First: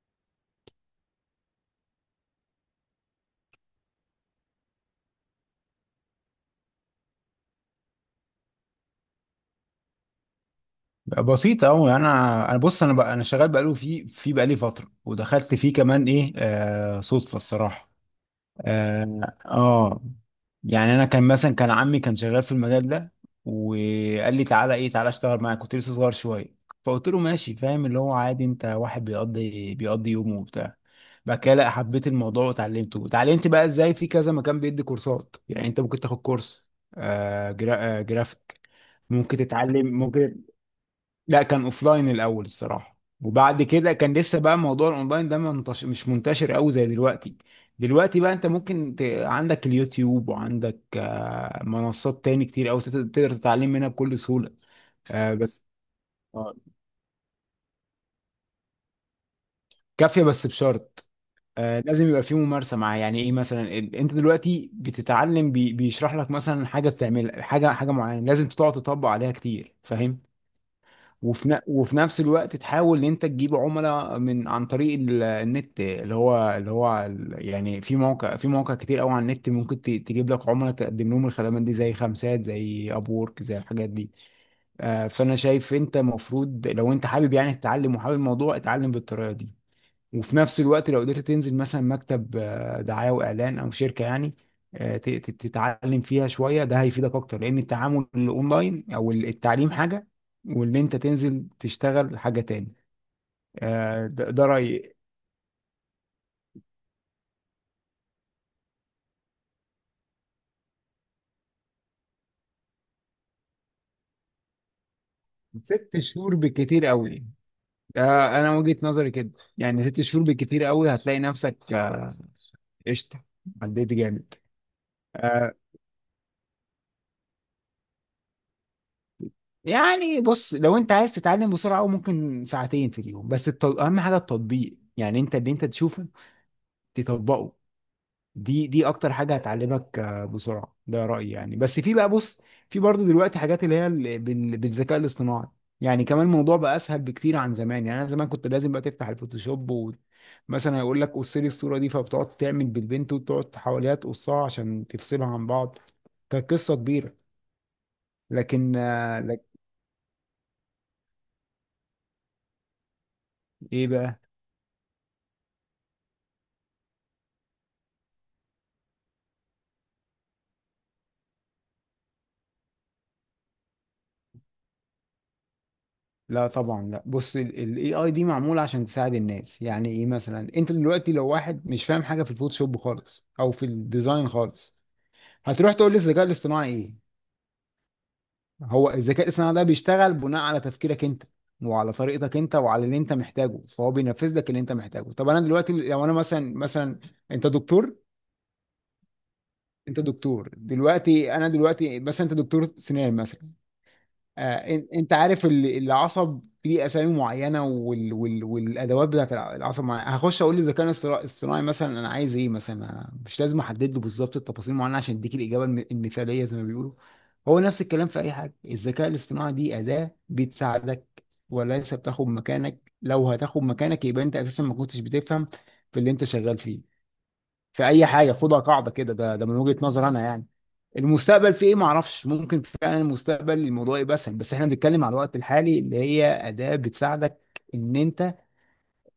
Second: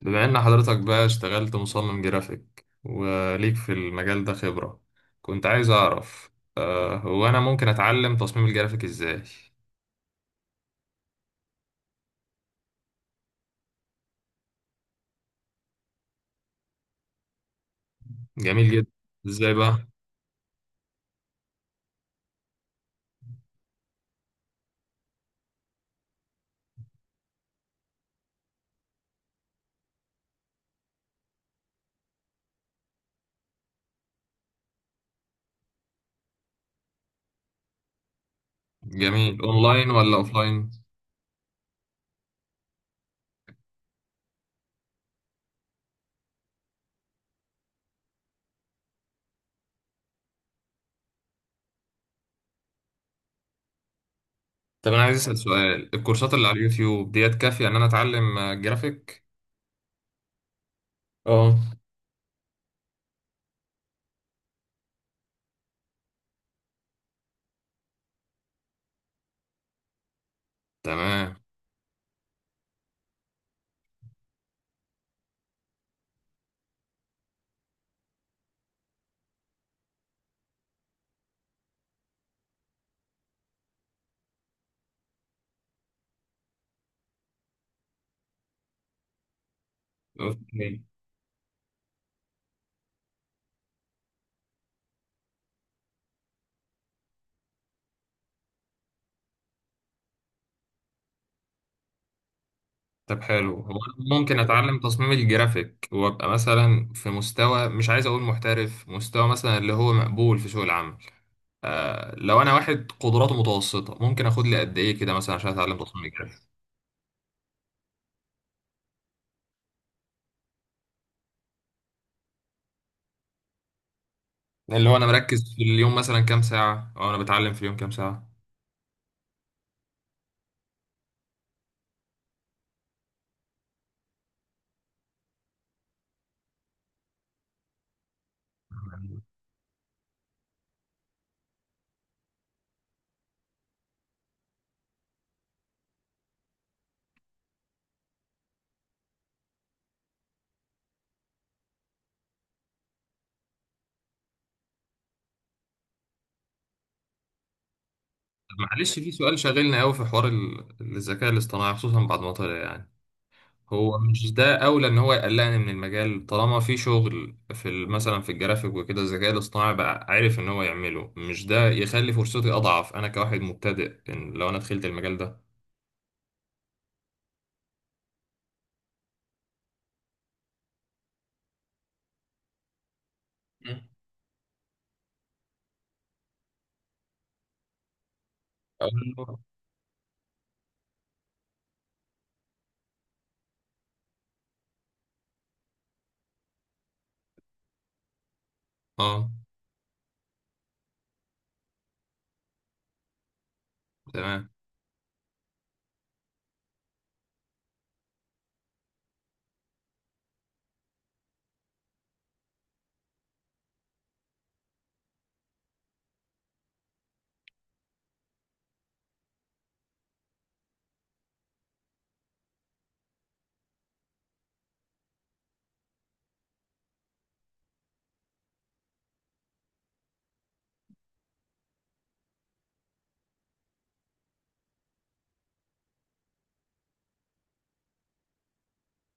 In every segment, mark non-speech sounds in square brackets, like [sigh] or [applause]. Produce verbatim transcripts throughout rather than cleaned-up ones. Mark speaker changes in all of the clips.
Speaker 1: بما ان حضرتك بقى اشتغلت مصمم جرافيك وليك في المجال ده خبرة. كنت عايز اعرف، آه، هو انا ممكن اتعلم تصميم الجرافيك ازاي؟
Speaker 2: بسيطة أوي. أنا أنا بص، أنا بقى أنا شغال بقاله في في بقالي فترة، ودخلت فيه كمان إيه آه صدفة الصراحة.
Speaker 1: جميل جدا.
Speaker 2: آه,
Speaker 1: ازاي بقى؟
Speaker 2: آه يعني أنا كان مثلا كان عمي كان شغال في المجال ده، وقال لي تعالى إيه تعالى أشتغل معاك، كنت لسه صغير شوية. فقلت له ماشي، فاهم اللي هو عادي، أنت واحد بيقضي بيقضي يومه وبتاع. بعد كده لا حبيت الموضوع وتعلمته، وتعلمت بقى إزاي، في كذا مكان بيدي كورسات، يعني أنت ممكن تاخد كورس آه جرا آه جرافيك. ممكن
Speaker 1: جميل.
Speaker 2: تتعلم
Speaker 1: اونلاين ولا
Speaker 2: ممكن.
Speaker 1: اوفلاين؟
Speaker 2: لا، كان اوفلاين الاول الصراحه، وبعد كده كان لسه بقى موضوع الاونلاين ده منتش... مش منتشر قوي زي دلوقتي. دلوقتي بقى انت ممكن ت... عندك اليوتيوب، وعندك آه، منصات تاني كتير قوي تقدر تقدر تتعلم منها بكل سهوله.
Speaker 1: طب انا عايز
Speaker 2: آه،
Speaker 1: اسال
Speaker 2: بس.
Speaker 1: سؤال، الكورسات اللي
Speaker 2: آه،
Speaker 1: على اليوتيوب ديت كافية ان انا اتعلم آه، جرافيك؟
Speaker 2: كافيه بس بشرط.
Speaker 1: اه.
Speaker 2: آه، لازم يبقى في ممارسه معاه، يعني ايه، مثلا ال- انت دلوقتي بتتعلم بي... بيشرح لك مثلا حاجه بتعملها، حاجه حاجه معينه لازم تقعد تطبق عليها كتير، فاهم.
Speaker 1: تمام.
Speaker 2: وفي ن- وفي نفس الوقت تحاول ان انت تجيب عملاء من عن طريق ال- النت، اللي هو اللي هو ال- يعني في موقع في مواقع كتير قوي على النت ممكن ت- تجيب لك عملاء، تقدم لهم الخدمات دي زي خمسات زي ابورك زي الحاجات دي. آه، فانا شايف انت المفروض لو انت حابب يعني تتعلم وحابب الموضوع، اتعلم بالطريقه دي. وفي نفس
Speaker 1: اوكي.
Speaker 2: الوقت لو قدرت تنزل مثلا مكتب آه، دعاية وإعلان أو شركة يعني، آه، ت- ت- تتعلم فيها شوية، ده هيفيدك أكتر، لأن التعامل الأونلاين أو التعليم حاجة، واللي أنت تنزل تشتغل حاجة تاني.
Speaker 1: طب حلو، هو
Speaker 2: آه،
Speaker 1: أنا
Speaker 2: ده
Speaker 1: ممكن
Speaker 2: ده
Speaker 1: اتعلم
Speaker 2: رأيي.
Speaker 1: تصميم الجرافيك وابقى مثلا في مستوى، مش عايز اقول محترف، مستوى مثلا اللي هو مقبول في سوق العمل؟ آه لو انا واحد قدراته متوسطه ممكن اخد لي قد ايه كده مثلا عشان اتعلم
Speaker 2: ست
Speaker 1: تصميم
Speaker 2: شهور
Speaker 1: جرافي؟
Speaker 2: بالكتير قوي. آه، أنا وجهة نظري كده، يعني ست شهور بالكتير قوي هتلاقي نفسك آه، قشطة، عديت جامد.
Speaker 1: اللي هو انا مركز
Speaker 2: آه،
Speaker 1: في اليوم مثلا كام ساعه، او انا بتعلم في اليوم كام ساعه؟
Speaker 2: يعني بص، لو انت عايز تتعلم بسرعة أوي، ممكن ساعتين في اليوم، بس التط... اهم حاجة التطبيق، يعني انت اللي انت تشوفه تطبقه. دي دي اكتر حاجه هتعلمك آه، بسرعه، ده رايي يعني. بس في بقى، بص، في برضو دلوقتي حاجات اللي هي ال- بال- بالذكاء الاصطناعي، يعني كمان الموضوع بقى اسهل بكتير عن زمان. يعني انا زمان كنت لازم بقى تفتح الفوتوشوب، ومثلا يقول لك قص لي الصوره دي، فبتقعد تعمل بالبنت وتقعد حواليها تقصها عشان تفصلها عن بعض، كانت قصه كبيره.
Speaker 1: طب
Speaker 2: لكن
Speaker 1: معلش، في
Speaker 2: آه،
Speaker 1: سؤال
Speaker 2: لك
Speaker 1: شاغلنا قوي في حوار ال- الذكاء الاصطناعي خصوصا بعد ما طلع يعني.
Speaker 2: ايه
Speaker 1: هو
Speaker 2: بقى،
Speaker 1: مش ده اولى ان هو يقلقني من المجال طالما في شغل في ال- مثلا في الجرافيك وكده الذكاء الاصطناعي بقى عارف ان هو يعمله؟ مش ده يخلي فرصتي اضعف انا كواحد مبتدئ إن لو انا دخلت المجال ده؟
Speaker 2: لا طبعا لا. بص، الاي اي دي معموله عشان تساعد الناس، يعني ايه، مثلا انت دلوقتي لو واحد مش فاهم حاجه في الفوتوشوب خالص او في
Speaker 1: مم.
Speaker 2: الديزاين خالص، هتروح تقول للذكاء الاصطناعي ايه. هو الذكاء
Speaker 1: اه.
Speaker 2: الاصطناعي ده بيشتغل بناء على تفكيرك انت، وعلى طريقتك انت، وعلى اللي انت محتاجه، فهو بينفذ لك اللي انت محتاجه. طب انا دلوقتي لو انا مثلا مثلا انت دكتور.
Speaker 1: آه،
Speaker 2: انت دكتور دلوقتي انا دلوقتي مثلا انت دكتور سنان مثلا.
Speaker 1: تمام.
Speaker 2: آه، إن- انت عارف ال- العصب ليه اسامي معينه، وال... وال... والادوات بتاعت الع- العصب معينة. هخش اقول للذكاء الاصطرا- الاصطناعي مثلا انا عايز ايه، مثلا آه، مش لازم احدد له بالظبط التفاصيل معينه عشان اديك الاجابه الم- المثاليه زي ما بيقولوا. هو نفس الكلام في اي حاجه، الذكاء الاصطناعي دي اداه بتساعدك وليس بتاخد مكانك، لو هتاخد مكانك يبقى انت اساسا ما كنتش بتفهم في اللي انت شغال فيه. في اي حاجه خدها قاعده كده، ده ده من وجهه نظر انا يعني. المستقبل فيه ايه ما اعرفش، ممكن فعلا المستقبل الموضوع يبقى اسهل، بس احنا بنتكلم على الوقت الحالي، اللي هي اداة بتساعدك ان انت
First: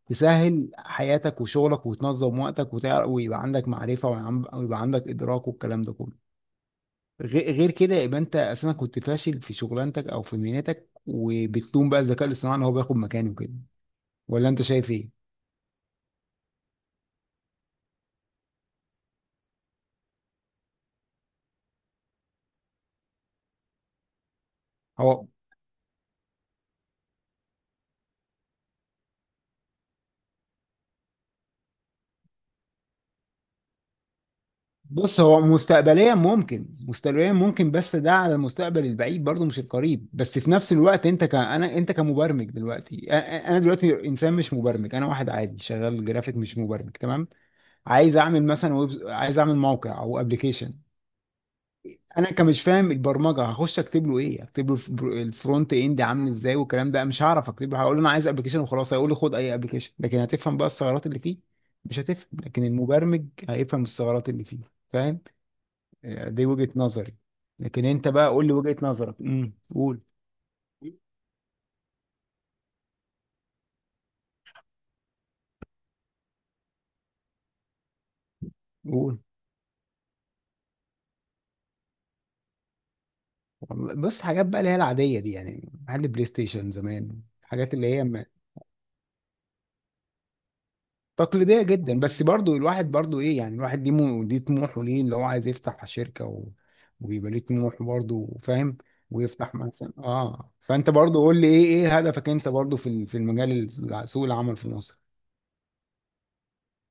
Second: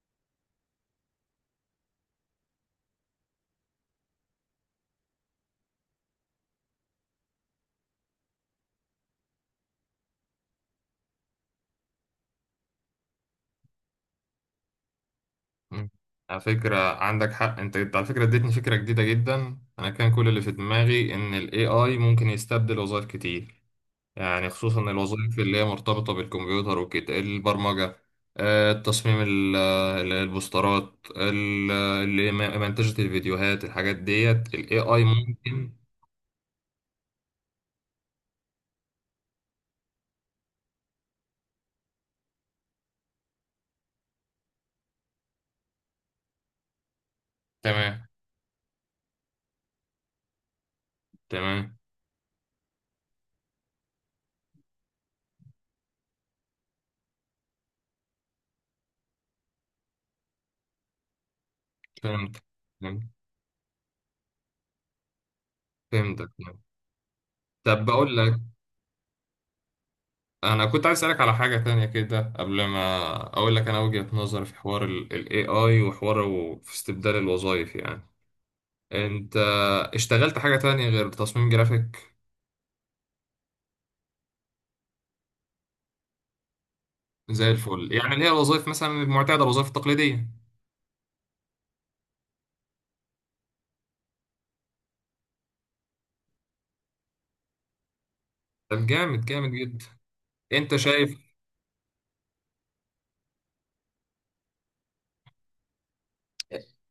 Speaker 2: تسهل حياتك وشغلك وتنظم وقتك وتعرف ويبقى عندك معرفة، ويعم- ويبقى عندك ادراك والكلام ده كله. غير غير كده يبقى انت اساسا كنت فاشل في شغلانتك او في مهنتك، وبتلوم بقى الذكاء الاصطناعي ان هو بياخد مكانه كده. ولا انت شايف ايه؟
Speaker 1: مم. على فكرة عندك حق. انت انت على فكرة اديتني فكرة جديدة جدا. انا كان كل اللي في دماغي ان ال إيه آي ممكن يستبدل وظائف كتير، يعني خصوصا
Speaker 2: هو
Speaker 1: الوظائف اللي هي مرتبطة بالكمبيوتر وكده البرمجة، آه، التصميم ال- ال- البوسترات ال- اللي م- منتجة الفيديوهات، الحاجات ديت ال إيه آي
Speaker 2: بص، هو
Speaker 1: ممكن.
Speaker 2: مستقبليا ممكن، مستقبليا ممكن، بس ده على المستقبل البعيد برضه مش القريب. بس في نفس الوقت، انت ك انا، انت كمبرمج دلوقتي، أ- أ- انا دلوقتي انسان مش مبرمج، انا واحد عادي شغال جرافيك مش مبرمج، تمام.
Speaker 1: تمام.
Speaker 2: عايز اعمل مثلا ويب، عايز اعمل موقع او ابلكيشن.
Speaker 1: تمام.
Speaker 2: انا كمش فاهم البرمجه، هخش اكتب له ايه، اكتب له الفر- الفرونت اند عامل ازاي والكلام ده، مش هعرف اكتب له، هقول له انا عايز ابلكيشن وخلاص هيقول لي خد اي ابلكيشن، لكن هتفهم بقى الثغرات اللي فيه؟ مش هتفهم،
Speaker 1: فهمت.
Speaker 2: لكن
Speaker 1: فهمت-
Speaker 2: المبرمج هيفهم الثغرات اللي فيه، فاهم.
Speaker 1: فهمتك.
Speaker 2: دي وجهة نظري،
Speaker 1: طب
Speaker 2: لكن انت
Speaker 1: بقول
Speaker 2: بقى
Speaker 1: لك،
Speaker 2: قول لي وجهة نظرك، امم قول.
Speaker 1: انا كنت عايز اسالك على حاجه تانية كده قبل ما اقول لك انا وجهه نظري في حوار الاي اي وحواره في استبدال الوظائف يعني.
Speaker 2: قول.
Speaker 1: انت اشتغلت حاجه تانية غير تصميم جرافيك؟
Speaker 2: والله بص، حاجات بقى اللي هي العادية دي يعني، محل بلاي ستيشن زمان،
Speaker 1: زي
Speaker 2: الحاجات اللي
Speaker 1: الفل،
Speaker 2: هي
Speaker 1: يعني اللي
Speaker 2: م-
Speaker 1: هي الوظائف مثلا المعتاده، الوظائف التقليديه.
Speaker 2: تقليدية جدا. بس برضو الواحد برضو ايه، يعني الواحد ليه مو- ليه طموحه، ليه اللي هو عايز يفتح شركة و... ويبقى ليه طموح برضو، فاهم.
Speaker 1: طب جامد، جامد
Speaker 2: ويفتح
Speaker 1: جدا.
Speaker 2: مثلا اه
Speaker 1: انت
Speaker 2: فانت
Speaker 1: شايف؟
Speaker 2: برضو قول لي ايه، ايه هدفك انت برضو في ال- في المجال، ال- سوق العمل في مصر.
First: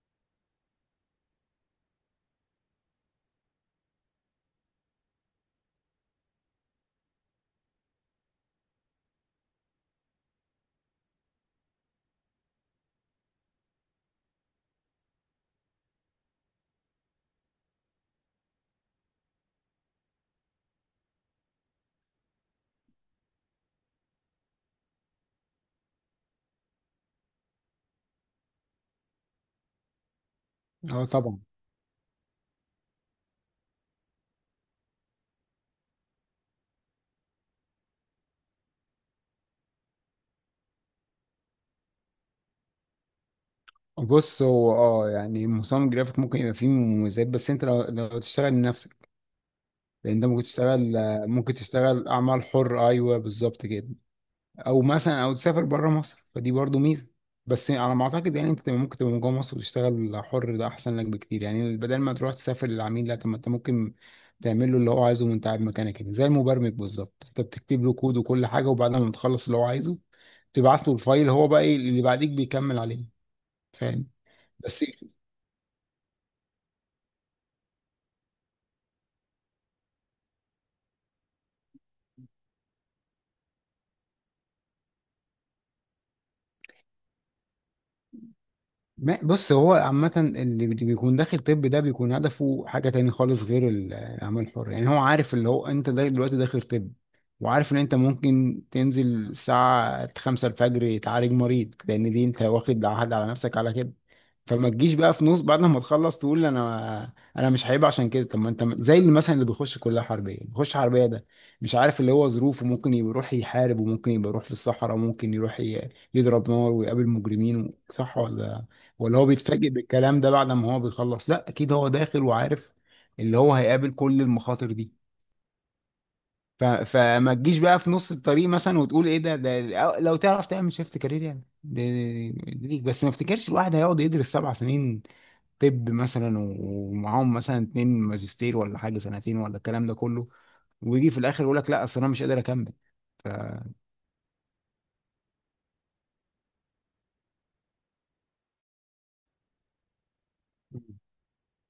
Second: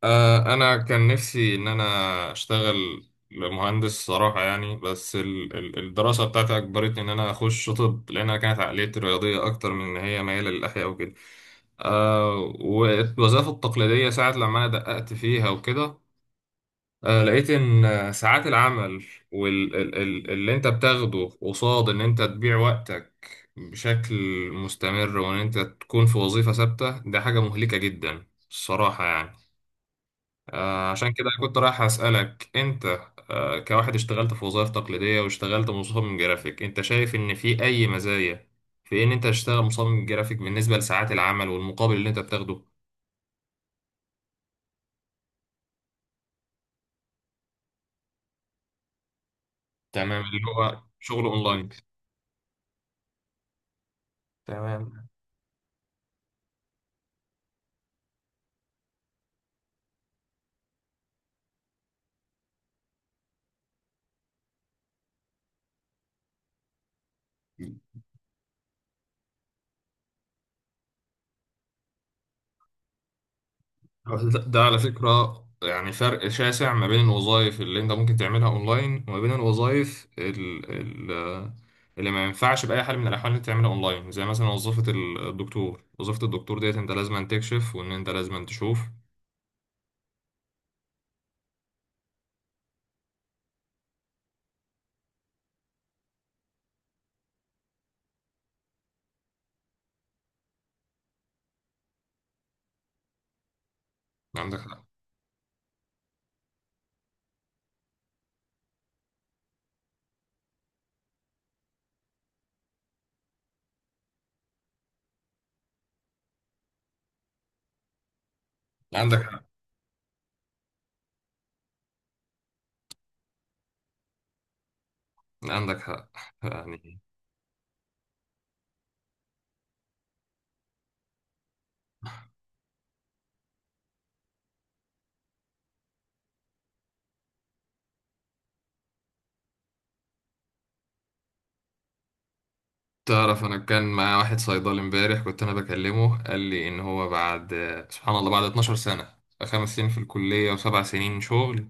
Speaker 1: آه انا كان نفسي ان انا اشتغل مهندس صراحه يعني، بس ال- ال- الدراسه بتاعتي اجبرتني ان انا اخش طب لانها كانت عقليتي رياضيه اكتر من ان هي مايله للاحياء. آه والوظائف التقليدية ساعة لما أنا دققت فيها وكده، آه لقيت إن آه، ساعات العمل واللي أنت بتاخده قصاد إن أنت تبيع وقتك بشكل مستمر، وإن أنت تكون في وظيفة ثابتة ده حاجة مهلكة جدا الصراحة يعني. آه
Speaker 2: اه
Speaker 1: عشان كده
Speaker 2: طبعا.
Speaker 1: كنت رايح أسألك أنت، آه كواحد اشتغلت في وظائف تقليدية واشتغلت مصمم جرافيك، أنت شايف إن في أي مزايا في إن أنت تشتغل مصمم جرافيك بالنسبة لساعات العمل والمقابل اللي أنت بتاخده؟
Speaker 2: بص هو اه يعني مصمم جرافيك ممكن يبقى فيه مميزات، بس انت لو لو تشتغل لنفسك، لان
Speaker 1: تمام،
Speaker 2: ده
Speaker 1: اللي
Speaker 2: ممكن
Speaker 1: هو
Speaker 2: تشتغل،
Speaker 1: شغل
Speaker 2: ممكن
Speaker 1: اونلاين.
Speaker 2: تشتغل اعمال حر، ايوه بالظبط كده. او
Speaker 1: تمام.
Speaker 2: مثلا او تسافر بره مصر، فدي برضو ميزه. بس على ما اعتقد، يعني انت ممكن تبقى من جوه مصر وتشتغل حر، ده احسن لك بكتير. يعني بدل ما تروح تسافر للعميل، لا، طب ما انت ممكن تعمل له اللي هو عايزه وانت قاعد مكانك هنا، زي المبرمج بالظبط، انت بتكتب له كود وكل حاجه وبعد ما بتخلص اللي هو عايزه تبعت له الفايل. هو بقى ايه اللي بعديك بيكمل عليه، فاهم.
Speaker 1: ده ده على
Speaker 2: بس
Speaker 1: فكرة يعني فرق شاسع ما بين الوظائف اللي انت ممكن تعملها اونلاين وما بين الوظائف ال- ال- اللي ما ينفعش بأي حال من الأحوال انك تعملها اونلاين، زي مثلا وظيفة الدكتور. وظيفة الدكتور ديت انت لازم أن تكشف وان انت لازم أن تشوف.
Speaker 2: ما- بص، هو عامة اللي بي- بيكون داخل طب، ده بيكون هدفه حاجة تاني خالص غير ال- الأعمال الحرة. يعني هو عارف اللي هو أنت دا- دلوقتي داخل طب، وعارف إن أنت ممكن تنزل الساعة خمسة الفجر تعالج مريض، لأن دي أنت واخد عهد على نفسك على كده.
Speaker 1: عندك
Speaker 2: فما
Speaker 1: حق.
Speaker 2: تجيش بقى في نص بعد ما تخلص تقول انا انا مش، هيبقى عشان كده. طب ما انت زي اللي مثلا اللي بيخش كليه حربيه، بيخش حربيه ده مش عارف اللي هو ظروفه، ممكن يبقى يروح يحارب، وممكن يبقى يروح في الصحراء، وممكن يروح ي- يضرب نار ويقابل مجرمين و- صح ولا، ولا
Speaker 1: عندك
Speaker 2: هو
Speaker 1: حق.
Speaker 2: بيتفاجئ بالكلام ده بعد ما هو بيخلص؟ لا اكيد هو داخل وعارف اللي هو هيقابل كل المخاطر دي.
Speaker 1: عندك حق
Speaker 2: ف...
Speaker 1: يعني.
Speaker 2: فما تجيش بقى في نص الطريق مثلا وتقول ايه ده، ده لو تعرف تعمل شيفت كارير يعني ده ده- ده ليك. بس ما افتكرش الواحد هيقعد يدرس سبع سنين، طب مثلا و- ومعاهم مثلا اتنين ماجستير ولا حاجه سنتين ولا الكلام ده كله، ويجي في الاخر يقول لك لا اصل انا مش قادر اكمل.
Speaker 1: تعرف انا كان معايا واحد صيدلي امبارح كنت انا بكلمه، قال لي ان هو بعد، سبحان الله، بعد 12 سنة، خمس سنين في الكلية وسبع سنين شغل،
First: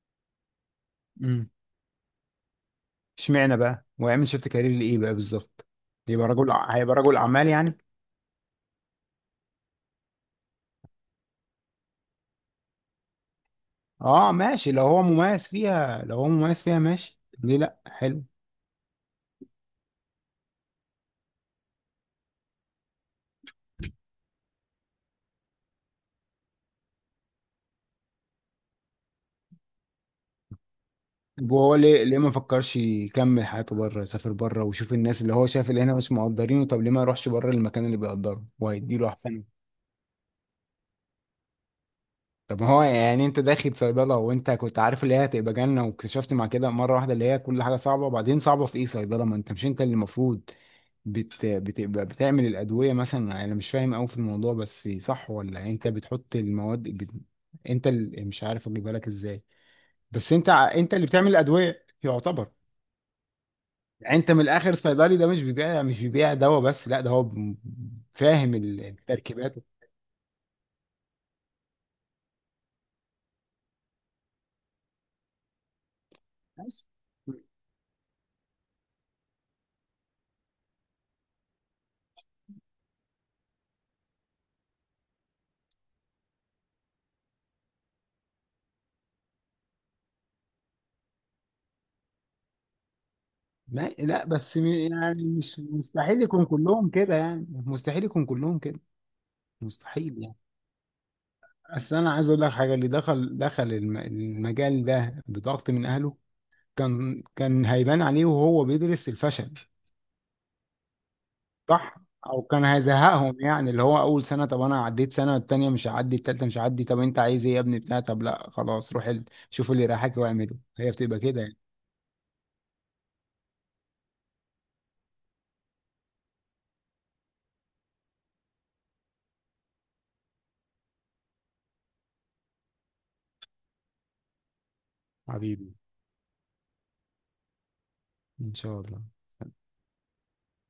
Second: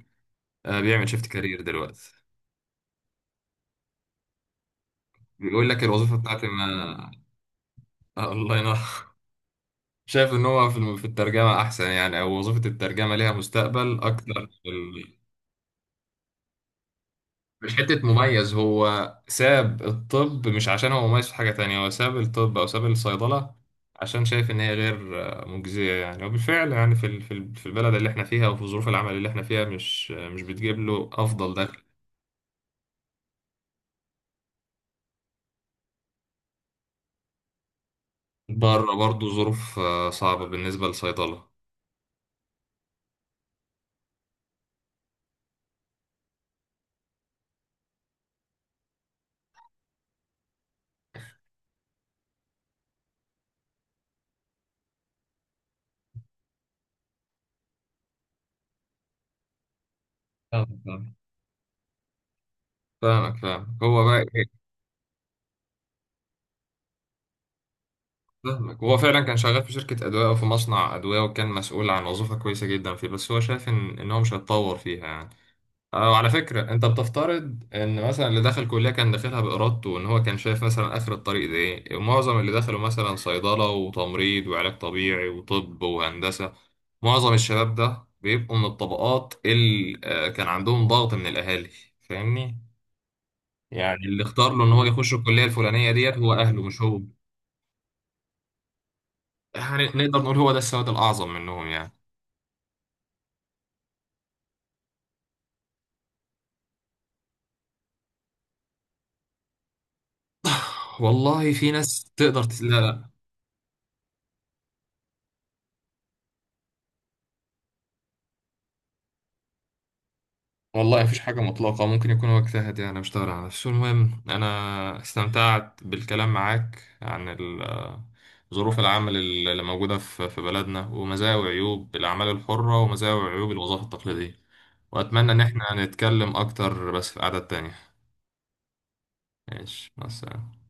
Speaker 1: آه، بيعمل شيفت
Speaker 2: امم
Speaker 1: كارير دلوقتي.
Speaker 2: اشمعنى بقى ويعمل شيفت كارير لايه بقى بالظبط،
Speaker 1: بيقول لك الوظيفة
Speaker 2: يبقى
Speaker 1: بتاعتي
Speaker 2: رجل
Speaker 1: ما،
Speaker 2: ع- هيبقى رجل اعمال يعني.
Speaker 1: آه، الله ينور. [laughs] شايف ان هو في الم- في الترجمة احسن يعني؟ او وظيفة الترجمة ليها مستقبل
Speaker 2: اه
Speaker 1: اكتر في
Speaker 2: ماشي لو هو
Speaker 1: ال-؟
Speaker 2: مميز فيها، لو هو مميز فيها ماشي، ليه
Speaker 1: مش
Speaker 2: لا،
Speaker 1: حتة
Speaker 2: حلو.
Speaker 1: مميز، هو ساب الطب مش عشان هو مميز في حاجة تانية، هو ساب الطب او ساب الصيدلة عشان شايف ان هي غير آه، مجزية يعني. وبالفعل يعني في ال- في ال- في البلد اللي احنا فيها وفي ظروف العمل اللي احنا فيها مش آه، مش بتجيب له
Speaker 2: طب
Speaker 1: افضل
Speaker 2: وهو
Speaker 1: دخل.
Speaker 2: ليه ليه ما فكرش يكمل حياته بره، يسافر بره ويشوف الناس، اللي هو شايف اللي هنا مش مقدرينه، طب ليه ما يروحش بره المكان اللي بيقدره
Speaker 1: بره
Speaker 2: وهيديله
Speaker 1: برضه
Speaker 2: احسن.
Speaker 1: ظروف آه، صعبة بالنسبة للصيدلة.
Speaker 2: طب ما هو يعني انت داخل صيدلة وانت كنت عارف اللي هي هتبقى جنة واكتشفت مع كده مرة واحدة اللي هي كل حاجة صعبة، وبعدين صعبة في ايه، صيدلة، ما انت مش انت اللي المفروض بت... بتبقى بتعمل الأدوية مثلا، انا مش فاهم قوي في الموضوع بس صح ولا، انت بتحط المواد بت... انت اللي مش عارف اجيبها لك ازاي. بس انت
Speaker 1: آه،
Speaker 2: ع- انت اللي بتعمل الأدوية يعتبر.
Speaker 1: فاهمك. فاهمك. هو
Speaker 2: يعني
Speaker 1: بقى
Speaker 2: انت من
Speaker 1: ايه؟
Speaker 2: الاخر صيدلي ده مش بيبيع، مش بيبيع دواء بس، لا ده هو ب- فاهم
Speaker 1: فاهمك.
Speaker 2: ال-
Speaker 1: هو فعلا كان
Speaker 2: التركيبات.
Speaker 1: شغال في شركة أدوية أو في مصنع أدوية، وكان مسؤول عن وظيفة كويسة جدا فيه، بس هو شايف إن إن هو مش هيتطور فيها يعني. أه وعلى فكرة أنت بتفترض إن مثلا اللي دخل كلية كان داخلها بإرادته وإن هو كان شايف مثلا آخر الطريق ده إيه. ومعظم اللي دخلوا مثلا صيدلة وتمريض وعلاج طبيعي وطب وهندسة، معظم الشباب ده بيبقوا من الطبقات اللي آه، كان عندهم ضغط من الأهالي. فاهمني؟
Speaker 2: ما
Speaker 1: يعني اللي
Speaker 2: لا
Speaker 1: اختار
Speaker 2: بس
Speaker 1: له
Speaker 2: م-
Speaker 1: إن هو يخش
Speaker 2: يعني
Speaker 1: الكلية
Speaker 2: مش
Speaker 1: الفلانية ديت
Speaker 2: مستحيل
Speaker 1: هو
Speaker 2: يكون
Speaker 1: أهله مش
Speaker 2: كلهم
Speaker 1: هو.
Speaker 2: كده، يعني مستحيل يكون كلهم كده،
Speaker 1: يعني
Speaker 2: مستحيل
Speaker 1: نقدر نقول
Speaker 2: يعني.
Speaker 1: هو ده السواد الأعظم منهم يعني.
Speaker 2: اصل انا عايز اقول لك حاجه، اللي دخل دخل الم- المجال ده بضغط من اهله، كان كان هيبان عليه وهو بيدرس الفشل
Speaker 1: والله في
Speaker 2: صح،
Speaker 1: ناس
Speaker 2: او
Speaker 1: تقدر تس...
Speaker 2: كان
Speaker 1: لا، لا.
Speaker 2: هيزهقهم. يعني اللي هو اول سنه، طب انا عديت سنه التانيه، مش هعدي التالته، مش هعدي، طب انت عايز ايه يا ابني بتاع طب، لا خلاص روح ال- شوف اللي رايحك واعمله، هي
Speaker 1: والله مفيش
Speaker 2: بتبقى
Speaker 1: حاجة
Speaker 2: كده يعني.
Speaker 1: مطلقة، ممكن يكون هو اجتهد يعني مش على نفسه. المهم أنا استمتعت بالكلام معاك عن ال- آه، ظروف العمل اللي موجودة في في بلدنا، ومزايا وعيوب الأعمال الحرة، ومزايا وعيوب الوظائف التقليدية. وأتمنى إن احنا
Speaker 2: حبيبي،
Speaker 1: نتكلم أكتر بس في قعدة تانية.
Speaker 2: ان شاء الله.
Speaker 1: ماشي، مع السلامة.